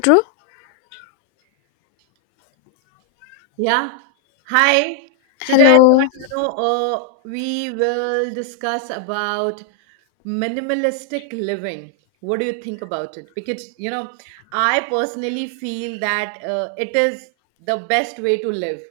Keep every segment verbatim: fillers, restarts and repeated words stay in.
Drew, Yeah. Hi. Today I hello. thought, you know, uh, we will discuss about minimalistic living. What do you think about it? Because, you know, I personally feel that uh, it is the best way to live.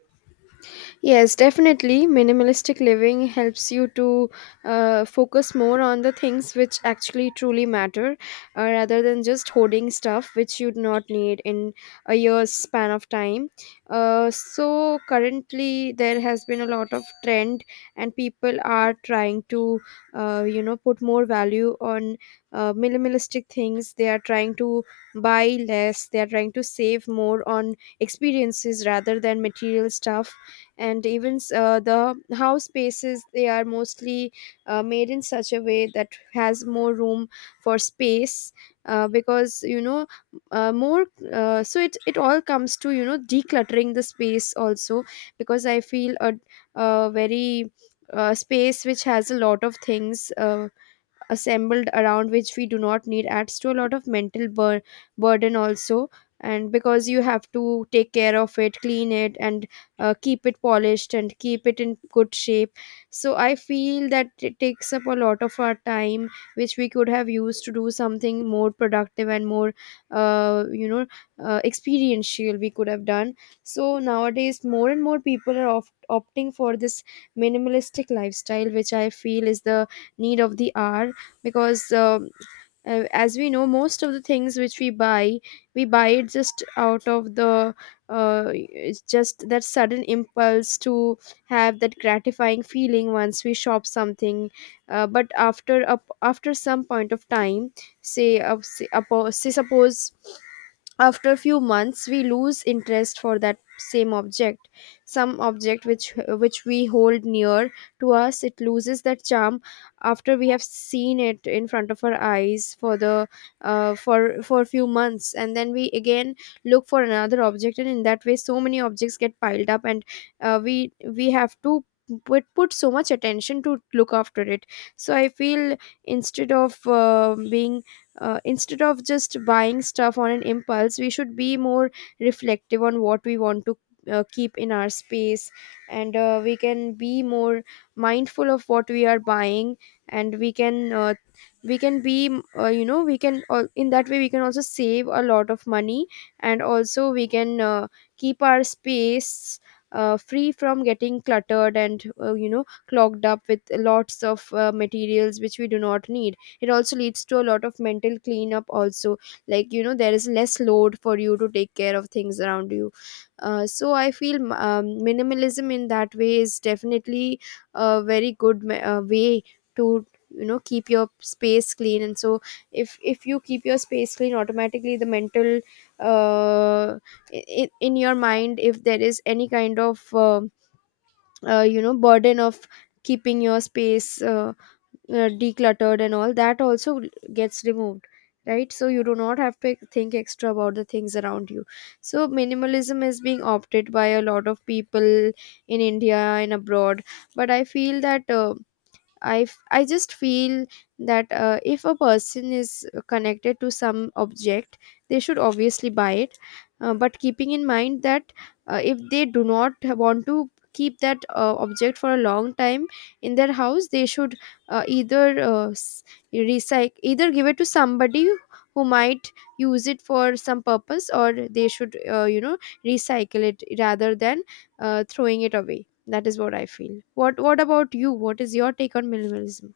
Yes, definitely. Minimalistic living helps you to uh, focus more on the things which actually truly matter, uh, rather than just hoarding stuff which you do not need in a year's span of time. Uh, so, currently, there has been a lot of trend, and people are trying to, uh, you know, put more value on uh, minimalistic things. They are trying to buy less, they are trying to save more on experiences rather than material stuff, and even s- uh, the house spaces, they are mostly uh, made in such a way that has more room for space, uh, because you know uh, more uh, so it it all comes to, you know, decluttering the space also, because I feel a, a very uh, space which has a lot of things uh, assembled around which we do not need adds to a lot of mental bur- burden also, and because you have to take care of it, clean it, and uh, keep it polished and keep it in good shape. So I feel that it takes up a lot of our time which we could have used to do something more productive and more, uh, you know uh, experiential we could have done. So nowadays more and more people are opt opting for this minimalistic lifestyle which I feel is the need of the hour, because um, uh, as we know, most of the things which we buy, we buy it just out of the uh, it's just that sudden impulse to have that gratifying feeling once we shop something. Uh, but after up after some point of time, say, uh, say, apo- say suppose after a few months we lose interest for that same object. Some object which which we hold near to us, it loses that charm after we have seen it in front of our eyes for the, uh, for for a few months, and then we again look for another object, and in that way so many objects get piled up, and uh, we we have to put, put so much attention to look after it. So I feel instead of uh, being uh, instead of just buying stuff on an impulse, we should be more reflective on what we want to uh, keep in our space, and uh, we can be more mindful of what we are buying, and we can uh, we can be, uh, you know we can al- in that way we can also save a lot of money, and also we can uh, keep our space uh, free from getting cluttered and, uh, you know, clogged up with lots of uh, materials which we do not need. It also leads to a lot of mental cleanup also, like, you know, there is less load for you to take care of things around you. Uh, so I feel um, minimalism in that way is definitely a very good me- uh, way to, you know, keep your space clean, and so if if you keep your space clean, automatically the mental uh, in, in your mind, if there is any kind of uh, uh, you know burden of keeping your space uh, uh, decluttered and all that, also gets removed, right? So you do not have to think extra about the things around you. So minimalism is being opted by a lot of people in India and abroad, but I feel that, uh, I, f- I just feel that, uh, if a person is uh, connected to some object, they should obviously buy it. Uh, but keeping in mind that, uh, if they do not want to keep that uh, object for a long time in their house, they should uh, either uh, s- recycle, either give it to somebody who might use it for some purpose, or they should, uh, you know, recycle it rather than uh, throwing it away. That is what I feel. What What about you? What is your take on minimalism?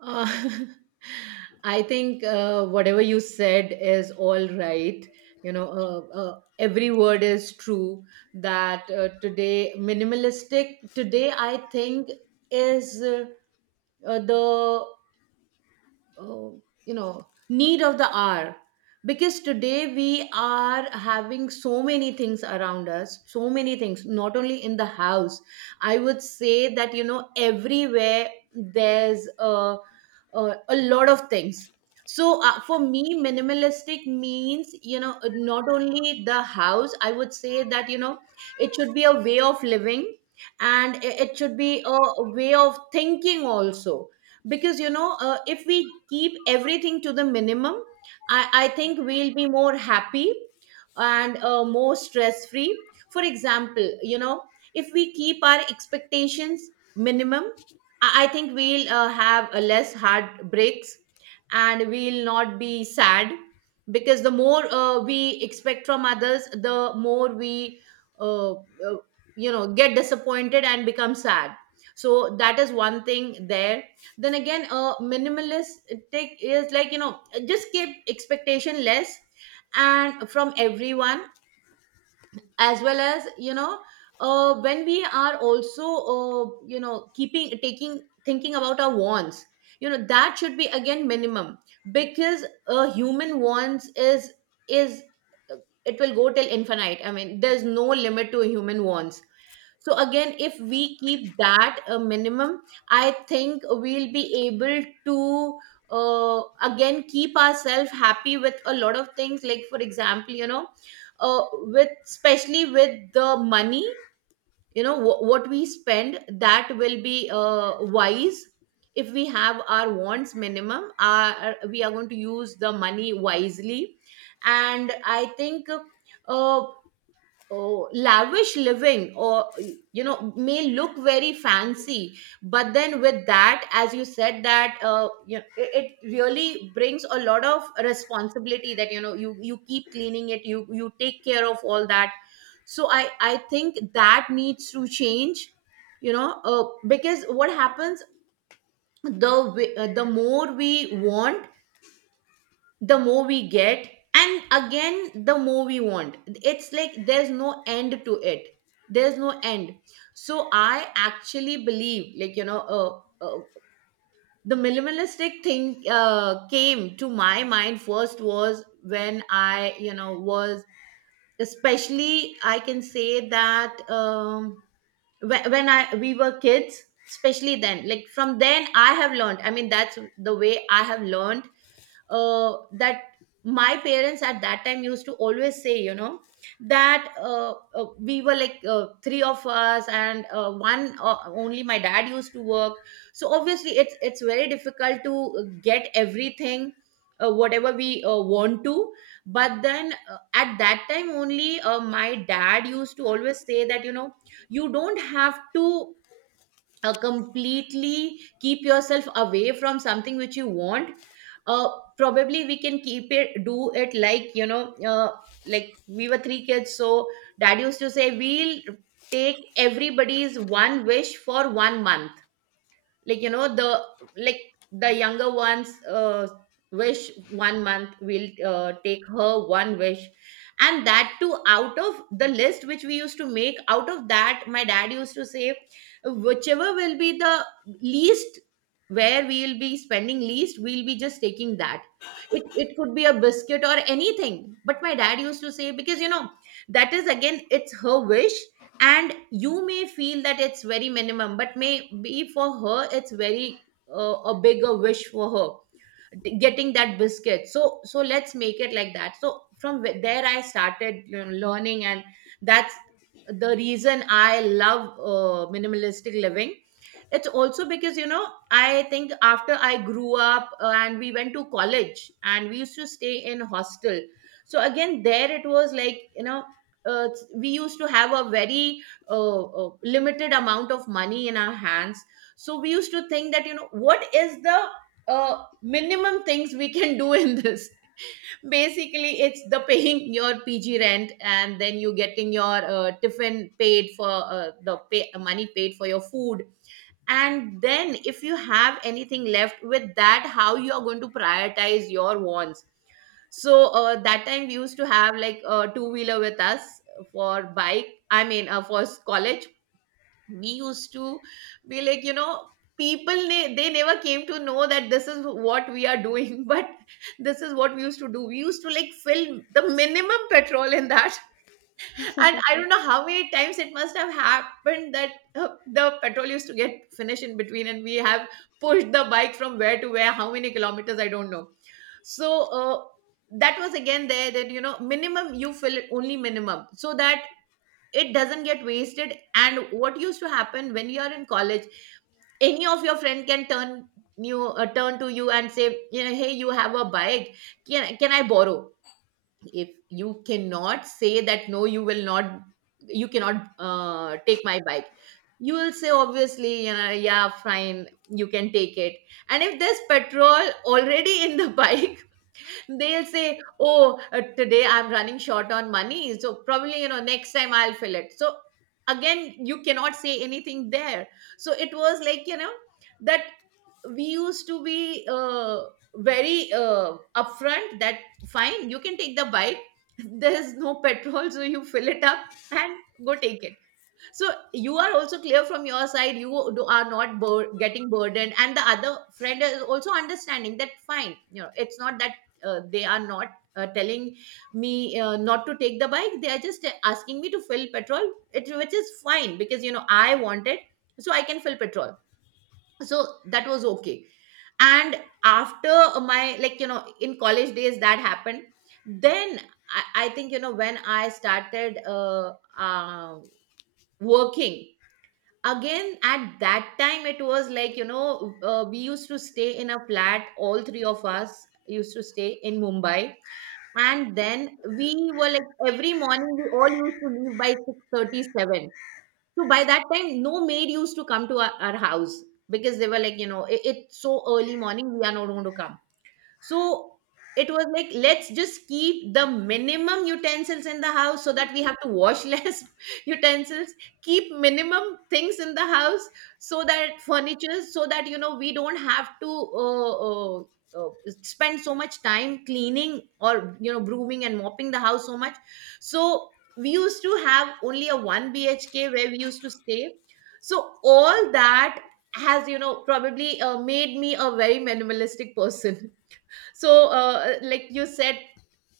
Uh, I think uh, whatever you said is all right. You know, uh, uh, every word is true that uh, today, minimalistic today, I think is, Uh, uh, the uh, you know need of the hour, because today we are having so many things around us, so many things not only in the house. I would say that you know everywhere there's a, a, a lot of things. So, uh, for me minimalistic means, you know not only the house. I would say that you know it should be a way of living, and it it should be a way of thinking also. Because you know uh, if we keep everything to the minimum, i, I think we'll be more happy, and uh, more stress free. For example, you know if we keep our expectations minimum, i, I think we'll uh, have a less heartbreaks, and we'll not be sad, because the more uh, we expect from others, the more we uh, uh, you know get disappointed and become sad. So that is one thing there. Then again, a minimalist take is like, you know just keep expectation less, and from everyone, as well as, you know uh, when we are also uh, you know keeping, taking, thinking about our wants, you know that should be again minimum. Because a human wants is is uh, it will go till infinite. I mean, there's no limit to human wants. So again, if we keep that a minimum, I think we'll be able to uh, again keep ourselves happy with a lot of things, like, for example, you know uh, with, especially with the money. You know wh- what we spend, that will be uh, wise. If we have our wants minimum, our, uh, we are going to use the money wisely. And I think, uh, oh, lavish living, or, you know, may look very fancy, but then, with that, as you said, that uh, you know, it, it really brings a lot of responsibility. That, you know, you you keep cleaning it, you you take care of all that. So I I think that needs to change. You know, uh, because what happens, the wi- uh, the more we want, the more we get, and again the more we want, it's like there's no end to it. There's no end. So I actually believe, like, you know uh, uh, the minimalistic thing uh, came to my mind first was when I you know was, especially, I can say that. Um whe- when i we were kids, especially then, like, from then I have learned. I mean, that's the way I have learned, uh, that my parents at that time used to always say, you know that uh, uh, we were like uh, three of us, and uh, one uh, only my dad used to work. So obviously it's it's very difficult to get everything, uh, whatever we uh, want to. But then, uh, at that time only, uh, my dad used to always say that, you know you don't have to uh, completely keep yourself away from something which you want. uh, Probably we can keep it, do it, like, you know uh, like we were three kids, so dad used to say we'll take everybody's one wish for one month. Like you know the like the younger ones, uh, wish one month, will uh, take her one wish, and that too, out of the list which we used to make. Out of that, my dad used to say, whichever will be the least, where we will be spending least, we'll be just taking that. It, it could be a biscuit or anything, but my dad used to say, because, you know that is again, it's her wish, and you may feel that it's very minimum, but may be for her it's very uh, a bigger wish for her, t- getting that biscuit. So, so let's make it like that. So from wh- there, I started, you know, learning, and that's the reason I love uh, minimalistic living. It's also because, you know I think after I grew up, uh, and we went to college and we used to stay in hostel. So again, there it was like, you know uh, we used to have a very uh, uh, limited amount of money in our hands. So we used to think that, you know what is the uh, minimum things we can do in this. Basically, it's the paying your P G rent, and then you getting your uh, tiffin paid for, uh, the pay, money paid for your food. And then, if you have anything left with that, how you are going to prioritize your wants. So, uh, that time we used to have, like, a two wheeler with us, for bike. I mean, uh, for s- college, we used to be like, you know people ne- they never came to know that this is what we are doing, but this is what we used to do. We used to, like, fill the minimum petrol in that. And I don't know how many times it must have happened that uh, the petrol used to get finished in between, and we have pushed the bike from where to where, how many kilometers I don't know. So, uh, that was again there, that, you know minimum you fill, only minimum, so that it doesn't get wasted. And what used to happen when you are in college, any of your friend can turn you uh, turn to you and say, you know hey, you have a bike, can, can I borrow? If you cannot say that, no you will not, you cannot uh, take my bike, you will say obviously, you know yeah, fine, you can take it. And if there's petrol already in the bike, they'll say, "Oh, uh, today I'm running short on money, so probably, you know next time I'll fill it." So again, you cannot say anything there. So it was like, you know that we used to be uh, very, uh, upfront. That fine, you can take the bike. There's no petrol, so you fill it up and go take it. So you are also clear from your side. You do- are not bur- getting burdened, and the other friend is also understanding that fine. You know, it's not that uh, they are not uh, telling me uh, not to take the bike. They are just uh, asking me to fill petrol, it, which is fine because, you know I want it, so I can fill petrol. So that was okay. And after my, like, you know in college days, that happened. Then I, I think, you know when I started, uh, uh, working, again at that time, it was like, you know uh, we used to stay in a flat, all three of us used to stay in Mumbai. And then we were like, every morning we all used to leave by six thirty-seven, so by that time no maid used to come to our, our house, because they were like, you know it, it's so early morning, we are not going to come. So it was like, let's just keep the minimum utensils in the house so that we have to wash less utensils, keep minimum things in the house, so that furniture, so that, you know, we don't have to uh, uh, uh, spend so much time cleaning or, you know, brooming and mopping the house so much. So we used to have only a one B H K where we used to stay. So all that has, you know, probably uh, made me a very minimalistic person. So, uh, like you said,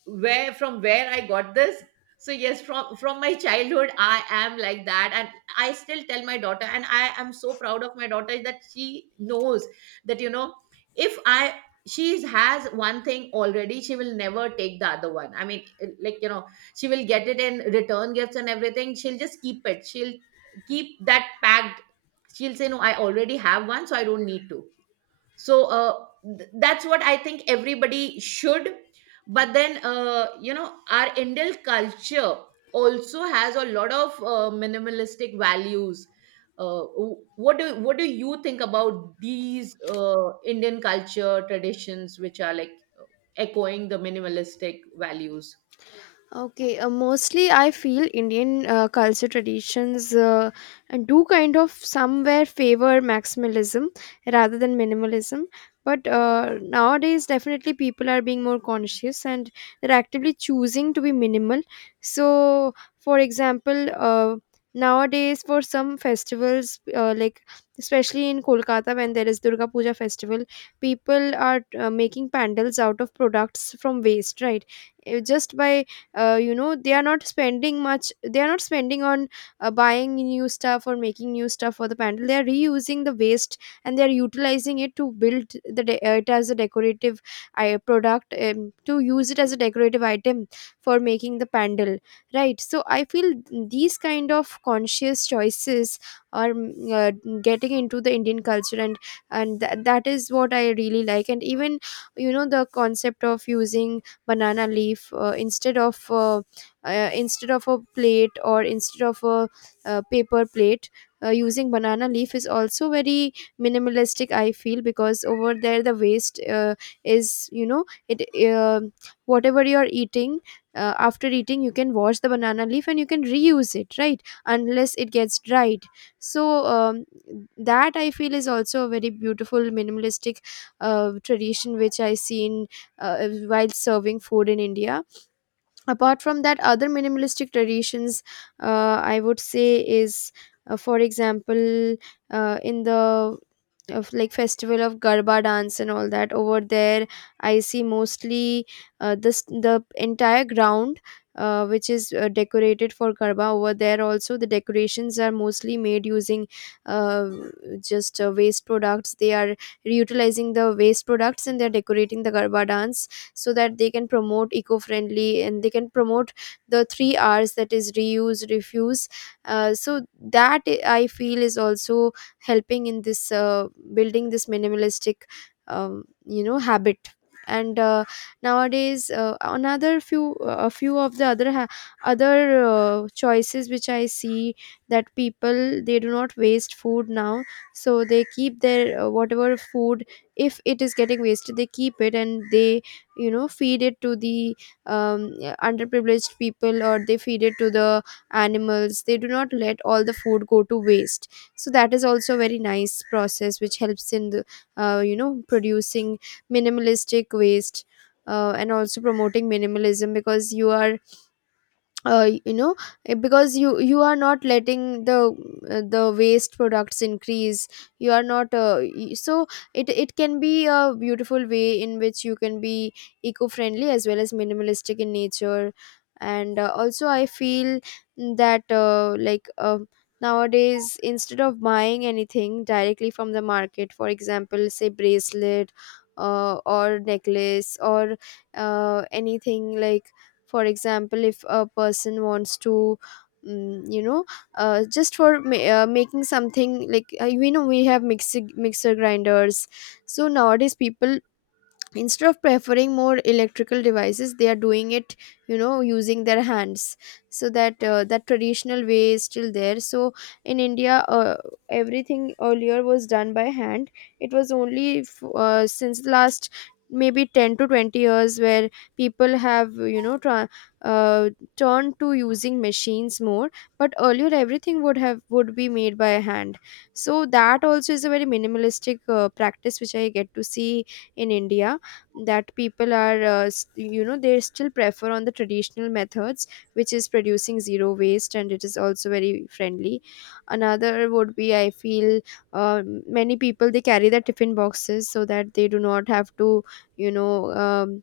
where from where I got this. So yes, from from my childhood I am like that, and I still tell my daughter, and I am so proud of my daughter, that she knows that, you know if I she has one thing already, she will never take the other one. I mean, eh, like, you know she will get it in return gifts and everything, she'll just keep it, she'll keep that packed. She'll say, no, I already have one, so I don't need to. So, uh, th- that's what I think everybody should. But then, uh, you know our Indian culture also has a lot of uh, minimalistic values. uh, w- what do what do you think about these uh, Indian culture traditions which are like echoing the minimalistic values? Okay, uh, mostly I feel Indian uh, culture traditions uh, and do kind of somewhere favor maximalism rather than minimalism. But uh, nowadays, definitely people are being more conscious and they're actively choosing to be minimal. So, for example, uh, nowadays for some festivals, uh, like especially in Kolkata when there is Durga Puja festival, people are uh, making pandals out of products from waste, right? Uh, Just by, uh, you know, they are not spending much, they are not spending on uh, buying new stuff or making new stuff for the pandal. They are reusing the waste and they are utilizing it to build the de- uh, it as a decorative uh, product, um, to use it as a decorative item for making the pandal, right? So I feel these kind of conscious choices are mm, uh, getting into the Indian culture, and and th- that is what I really like. And even, you know, the concept of using banana leaf, uh, instead of uh, uh, instead of a plate, or instead of a uh, paper plate, uh, using banana leaf is also very minimalistic, I feel, because over there the waste uh, is, you know, it uh, whatever you're eating, uh, after eating you can wash the banana leaf and you can reuse it, right, unless it gets dried. So, um, that I feel is also a very beautiful minimalistic uh, tradition which I see in uh, uh, while serving food in India. Apart from that, other minimalistic traditions, uh, I would say, is, uh, for example, uh, in the of like festival of garba dance and all that, over there I see mostly, uh, this the entire ground, uh, which is uh, decorated for garba. Over there also the decorations are mostly made using, uh, just uh, waste products. They are reutilizing the waste products and they're decorating the garba dance so that they can promote eco-friendly and they can promote the three R's, that is reuse, refuse. Uh, so that, I I feel, is also helping in this, uh, building this minimalistic, um, you know, habit. And uh, nowadays uh, another few a few of the other ha- other uh, choices which I see, that people, they do not waste food now, so they keep their, uh, whatever food if it is getting wasted, they keep it and they, you know, feed it to the, um, underprivileged people, or they feed it to the animals. They do not let all the food go to waste. So that is also a very nice process which helps in the, uh, you know producing minimalistic waste, uh, and also promoting minimalism because you are, uh, you know eh, because you you are not letting the uh, the waste products increase. You are not uh, y- so it it can be a beautiful way in which you can be eco-friendly as well as minimalistic in nature. And uh, also I feel that, uh, like uh, nowadays instead of buying anything directly from the market, for example, say, bracelet uh, or necklace or uh, anything like, for example, if a person wants to, mm, you know uh, just for ma- uh, making something like, uh, we know we have mixi- mixer grinders. So nowadays people, instead of preferring more electrical devices, they are doing it, you know, using their hands. So that uh, that traditional way is still there. So in India, uh, everything earlier was done by hand. It was only f- uh, since the last maybe ten to twenty years where people have, you know, tra- uh, turned to using machines more. But earlier everything would have would be made by hand. So that also is a very minimalistic uh, practice which I get to see in India, that people are uh, s- you know, they still prefer on the traditional methods, which is producing zero waste, and it is also very friendly. Another would be, I feel, uh, many people they carry their tiffin boxes, so that they do not have to, you know, um,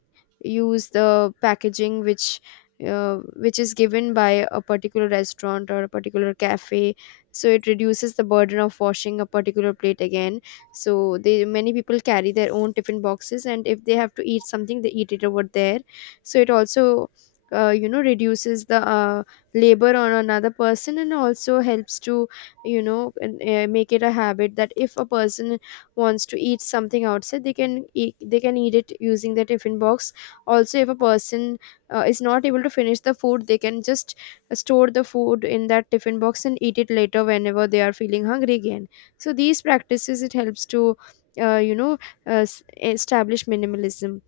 use the packaging which uh, which is given by a particular restaurant or a particular cafe, so it reduces the burden of washing a particular plate again. So they, many people carry their own tiffin boxes, and if they have to eat something they eat it over there. So it also, uh, you know reduces the, uh, labor on another person, and also helps to, you know, and, uh, make it a habit that if a person wants to eat something outside they can eat, they can eat it using the tiffin box. Also, if a person uh, is not able to finish the food, they can just store the food in that tiffin box and eat it later whenever they are feeling hungry again. So these practices, it helps to, uh, you know uh, s- establish minimalism.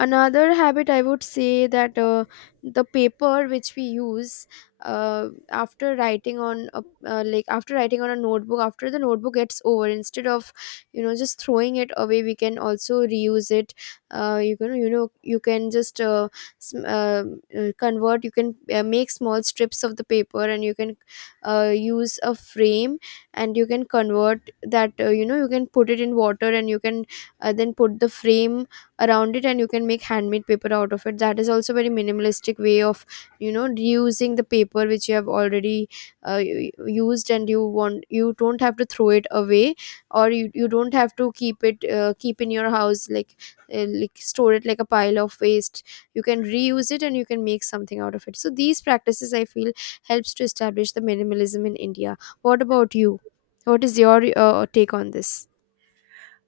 Another habit I would say that, uh, the paper which we use, uh, after writing on a, uh, like After writing on a notebook, after the notebook gets over, instead of you know just throwing it away, we can also reuse it. Uh, you can, you know you can just uh, sm- uh, uh, convert you can uh, make small strips of the paper and you can uh, use a frame, and you can convert that, uh, you know you can put it in water and you can uh, then put the frame around it, and you can make handmade paper out of it. That is also very minimalistic way of you know reusing the paper which you have already uh, u- used, and you want, you don't have to throw it away, or you, you don't have to keep it, uh, keep in your house, like uh, like store it like a pile of waste. You can reuse it and you can make something out of it. So these practices, I feel, helps to establish the minimalism in India. What about you? What is your uh, take on this?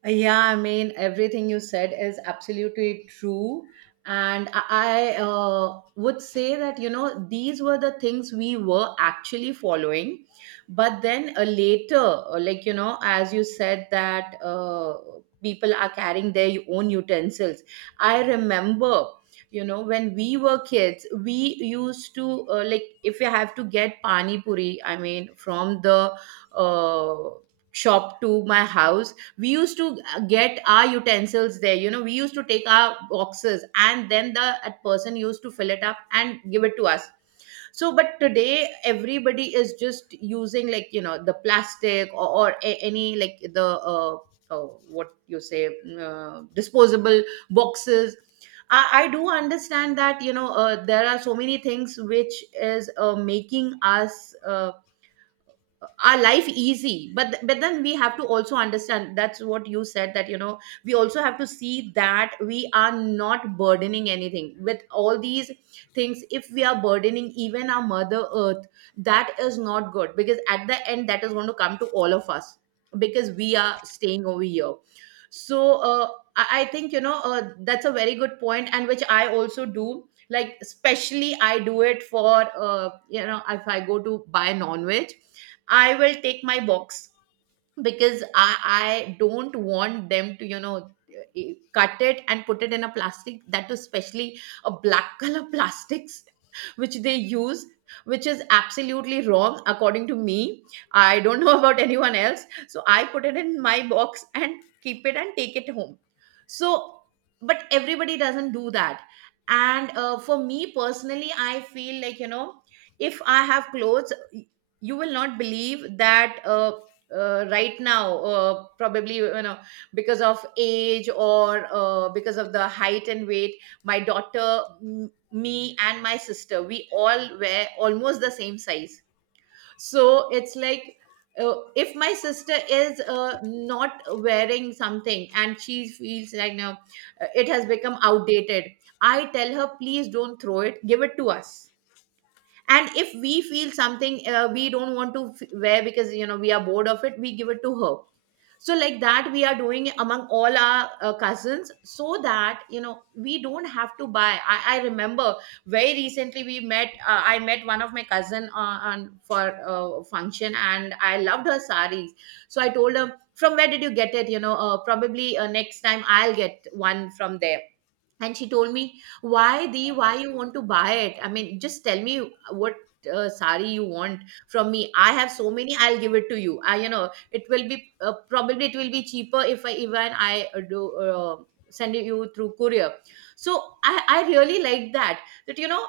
Yeah, I mean, everything you said is absolutely true. And I I, uh, would say that, you know, these were the things we were actually following. But then uh, later, uh, like, you know, as you said, that uh, people are carrying their own utensils. I remember, you know, when we were kids, we used to, uh, like, if you have to get pani puri, I mean, from the uh, shop to my house. We used to uh, get our utensils there. You know, we used to take our boxes and then the that person used to fill it up and give it to us. So but today everybody is just using, like, you know, the plastic or, or a- any like the uh, uh, what you say, uh, disposable boxes. I, I do understand that, you know, uh, there are so many things which is uh, making us, uh, our life easy, but th- but then we have to also understand, that's what you said, that, you know, we also have to see that we are not burdening anything with all these things. If we are burdening even our mother earth, that is not good, because at the end that is going to come to all of us, because we are staying over here. So, uh, I, I think, you know, uh, that's a very good point, and which I also do like. Especially I do it for, uh, you know, if I go to buy non-veg, I will take my box, because I, I don't want them to, you know, eh, cut it and put it in a plastic. That is especially a black color plastics which they use, which is absolutely wrong according to me. I don't know about anyone else, so I put it in my box and keep it and take it home. So but everybody doesn't do that. And uh, for me personally, I feel like, you know, if I have clothes, you will not believe that uh, uh, right now, uh, probably, you know, because of age or, uh, because of the height and weight, my daughter, m- me and my sister, we all wear almost the same size. So it's like, uh, if my sister is, uh, not wearing something and she feels like now, uh, it has become outdated, I tell her, please don't throw it, give it to us. And if we feel something, uh, we don't want to f- wear because, you know, we are bored of it, we give it to her. So like that we are doing it among all our, uh, cousins, so that, you know, we don't have to buy. I, I remember very recently we met, uh, I met one of my cousin, uh, on for a function, and I loved her saris. So I told her, from where did you get it? You know, uh, probably, uh, next time I'll get one from there. And she told me, why the why you want to buy it? I mean, just tell me what, uh, sari you want from me. I have so many, I'll give it to you. I, you know, it will be, uh, probably it will be cheaper if i even i uh, do, uh, send it you through courier. So i i really like that, that, you know,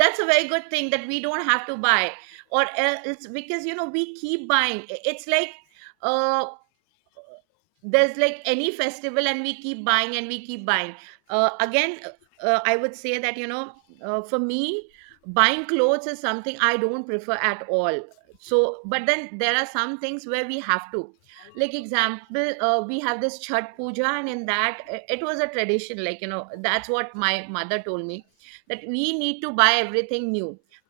that's a very good thing, that we don't have to buy. Or else, because, you know, we keep buying. It's like, uh, there's like any festival and we keep buying and we keep buying. Uh, again uh, uh, I would say that, you know, uh, for me, buying clothes is something I don't prefer at all. So but then there are some things where we have to, like example, uh, we have this chhat puja, and in that, uh, it was a tradition, like, you know, that's what my mother told me, that we need to buy everything new.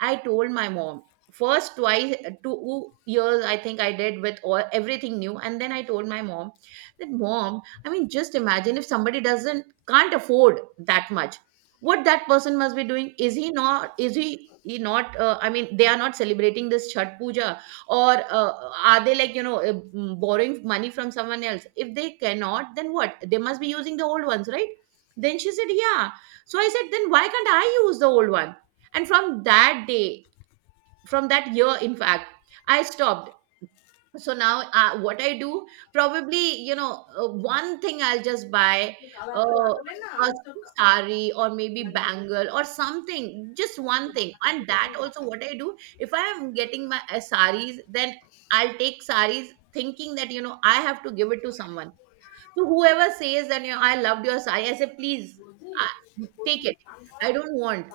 I told my mom first twice, uh, two years, I think I did with all everything new, and then I told my mom that, Mom, I mean, just imagine if somebody doesn't can't afford that much, what that person must be doing? Is he not is he he not uh, I mean, they are not celebrating this chat puja? Or, uh, are they, like, you know, uh, mm, borrowing money from someone else? If they cannot, then what? They must be using the old ones, right? Then she said yeah. So I said, then why can't I use the old one? And from that day, from that year, in fact, I stopped. So now, uh, what I do, probably, you know, uh, one thing I'll just buy, uh, a sari or maybe bangle or something, just one thing. And that also, what I do, if I am getting my, uh, saris, then I'll take saris thinking that, you know, I have to give it to someone. So whoever says that, you know, I loved your sari, I say, please, uh, take it, I don't want.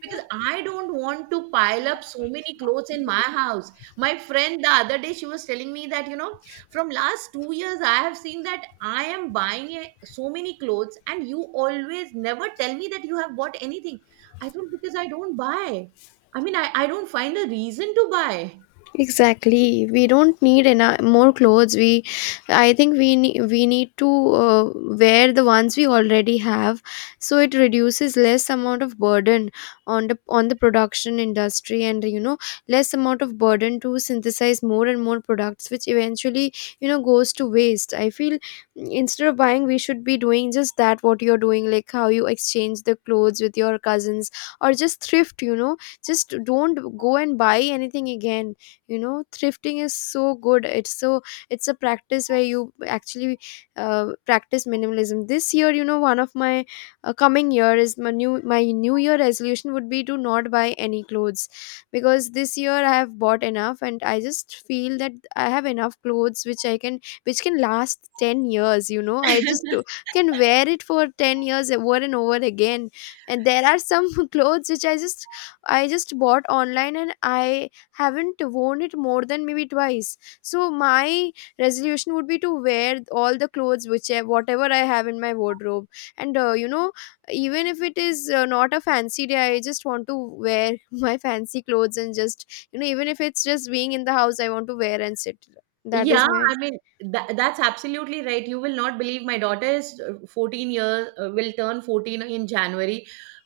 Because I don't want to pile up so many clothes in my house. My friend the other day, she was telling me that, you know, from last two years, I have seen that I am buying a- so many clothes, and you always never tell me that you have bought anything. I don't, because I don't buy. I mean, I, I don't find a reason to buy. Exactly. We don't need enough, more clothes. We, I think we need we need to uh, wear the ones we already have, so it reduces less amount of burden on the on the production industry, and you know less amount of burden to synthesize more and more products, which eventually, you know goes to waste. I feel, mm, instead of buying, we should be doing just that, what you're doing, like how you exchange the clothes with your cousins, or just thrift. You know, just don't go and buy anything again. You know thrifting is so good. It's so, it's a practice where you actually uh, practice minimalism. This year, you know one of my uh, coming year, is my new my new year resolution would be to not buy any clothes, because this year I have bought enough, and I just feel that I have enough clothes which I can which can last ten years. you know I just uh, can wear it for ten years over and over again. And there are some clothes which i just I just bought online, and I haven't worn it more than maybe twice. So my resolution would be to wear all the clothes which I, whatever I have in my wardrobe. And uh, you know even if it is uh, not a fancy day, I just want to wear my fancy clothes, and just, you know even if it's just being in the house, I want to wear and sit. That is Yeah, my, I mean, tha that's absolutely right. You will not believe, my daughter is, uh, fourteen years, uh, will turn fourteen in January.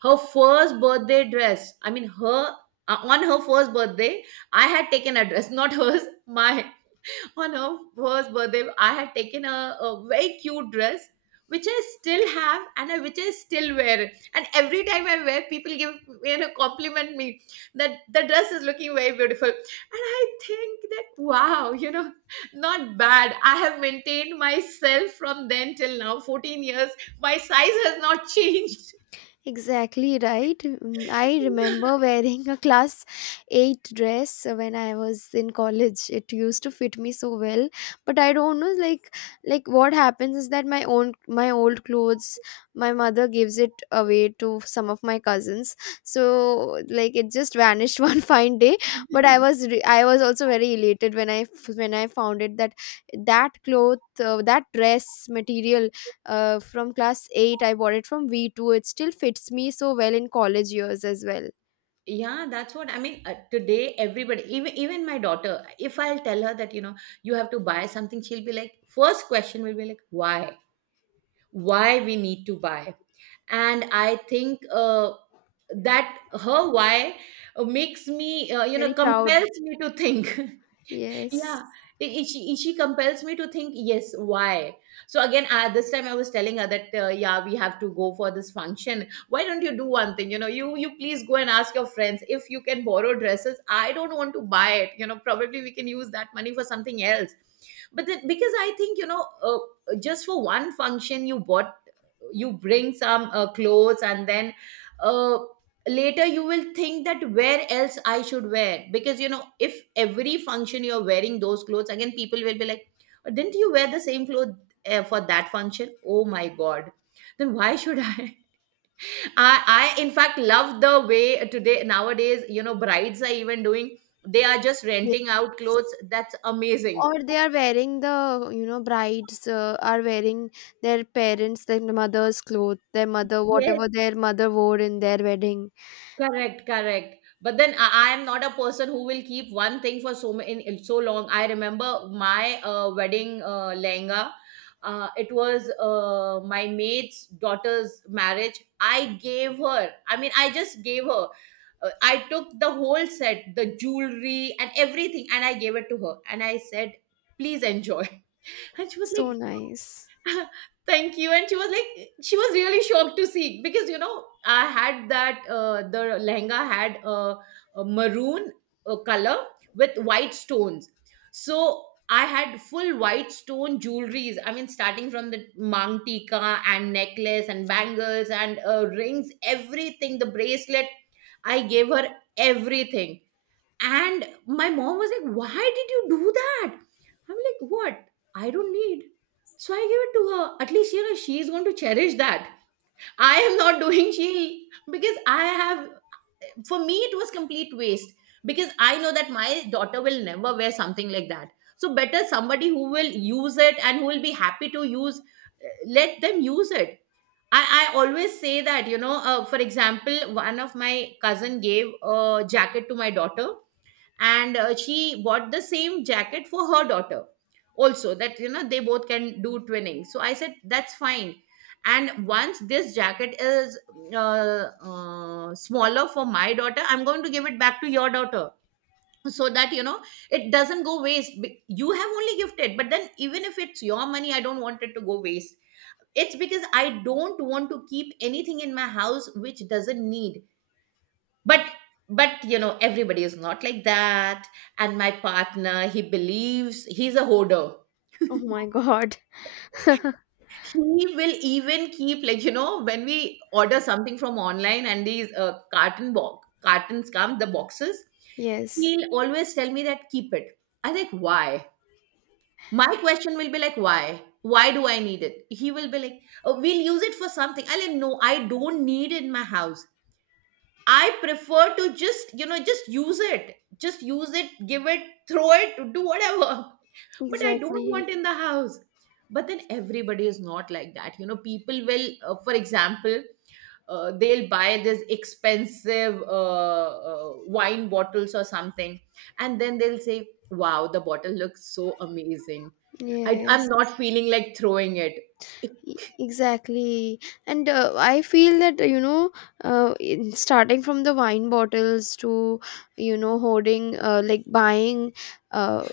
Her first birthday dress. I mean, her, uh, on her first birthday, I had taken a dress, not hers, my, on her first birthday, I had taken a, a very cute dress, which I still have, and I, which I still wear. And every time I wear, people give, you know, compliment me, that the dress is looking very beautiful. And I think that, wow, you know, not bad, I have maintained myself from then till now, fourteen years. My size has not changed. exactly right. Mm, I remember wearing a class eight dress when I was in college. It used to fit me so well, but I don't know, like, like what happens is that my own my old clothes, my mother gives it away to some of my cousins. So like it just vanished one fine day, but I was re- I was also very elated when I f- when I found it, that that cloth, uh, that dress material uh, from class eight. I bought it from V two. It still fits me so well in college years as well. Yeah, that's what I mean. Uh, today, everybody, even even my daughter, if I'll tell her that, you know, you have to buy something, she'll be like, first question will be like, why? Why we need to buy? And I think, uh, that her why, uh, makes me, uh, you know, Very proud. compels me to think. Yes. Yeah, i- i- she she compels me to think, yes, why? So again, uh, this time I was telling her that, uh, yeah, we have to go for this function. Why don't you do one thing? You know, you you please go and ask your friends if you can borrow dresses. I don't want to buy it. You know, probably we can use that money for something else. But then, because I think, you know, uh, just for one function, you bought, you bring some, uh, clothes, and then, uh, later you will think that where else I should wear, because, you know, if every function you're wearing those clothes again, people will be like, "Oh, didn't you wear the same clothes, uh, for that function? Oh my god, then why should I? I, I in fact love the way today nowadays, you know, brides are even doing, they are just renting out clothes. Yes, That's amazing. or they are wearing the, you know brides uh, are wearing their parents, their mother's clothes, their mother, Yes. whatever their mother wore in their wedding. Correct, correct. But then I I am not a person who will keep one thing for so ma- in in so long. I remember my, uh, wedding, uh, lehenga. Uh, it was, uh, my maid's daughter's marriage. I gave her. I mean, I just gave her. Uh, I took the whole set, the jewelry and everything, and I gave it to her. And I said, "Please enjoy." And she was So like, nice. thank you. And she was like, she was really shocked to see, because, you know, I had that, uh, the lehenga had a, a maroon, uh, color with white stones. So I had full white stone jewelries. I mean, starting from the mangtika and necklace and bangles and, uh, rings, everything, the bracelet, I gave her everything. And my mom was like, why did you do that? I'm like, what? I don't need. So I gave it to her. At least, you know, she is going to cherish that. I am not doing, she because I have, for me, it was complete waste, because I know that my daughter will never wear something like that. So better somebody who will use it and who will be happy to use, uh, let them use it. I, I always say that, you know, uh, for example, one of my cousin gave a jacket to my daughter, and, uh, she bought the same jacket for her daughter also, that, you know, they both can do twinning. So I said, that's fine. And once this jacket is, uh, uh, smaller for my daughter, I'm going to give it back to your daughter, so that, you know, it doesn't go waste. Be- you have only gifted, but then even if it's your money, I don't want it to go waste. It's because I don't want to keep anything in my house which doesn't need. but but you know, everybody is not like that. And my partner, he believes, he's a hoarder. Oh my god. He will even keep, like, you know, when we order something from online and these, uh, carton box cartons come, the boxes, Yes. he'll always tell me that keep it. I think, why? My question will be like, why why do I need it? He will be like, oh, we'll use it for something. I like, no, I don't need it in my house. I prefer to just, you know, just use it. Just use it, give it, throw it, do whatever. But I don't Exactly. want in the house. But then everybody is not like that. You know, people will, uh, for example, uh, they'll buy this expensive, uh, uh, wine bottles or something. And then they'll say, wow, the bottle looks so amazing. I, I'm Yes. not feeling like throwing it. E- exactly. And uh, I feel that, you know uh, in starting from the wine bottles to, you know hoarding, uh, like buying, uh,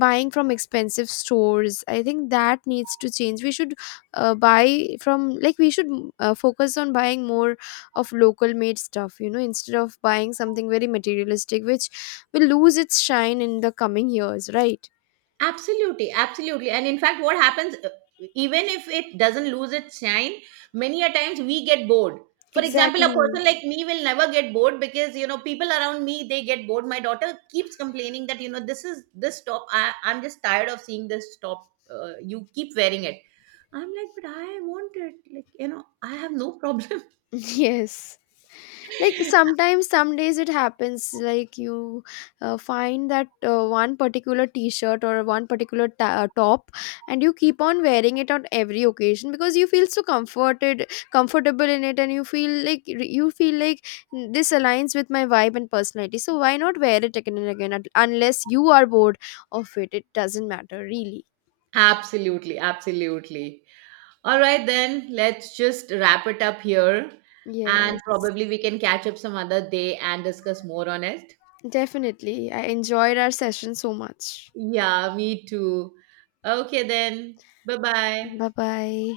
buying from expensive stores, I think that needs to change. We should uh, buy from, like we should uh, focus on buying more of local made stuff, you know instead of buying something very materialistic which will lose its shine in the coming years, right? Absolutely, absolutely. And in fact, what happens, uh, even if it doesn't lose its shine, many a times we get bored. For example, a Exactly. person like me will never get bored, because, you know, people around me, they get bored. My daughter keeps complaining that, you know, this is this top. I I'm just tired of seeing this top. Uh, you keep wearing it. I'm like, but I want it. Like, you know, I have no problem. Yes, like sometimes, some days it happens like you uh, find that uh, one particular t-shirt or one particular ta- uh, top, and you keep on wearing it on every occasion because you feel so comforted comfortable in it, and you feel like you feel like, "Mm, this aligns with my vibe and personality, so why not wear it again and again?" At- unless you are bored of it, it doesn't matter really. Absolutely, absolutely. All right, then let's just wrap it up here. And Yes, probably we can catch up some other day and discuss more on it. definitely. I enjoyed our session so much. Yeah, me too. Okay, then. Bye bye. Bye bye.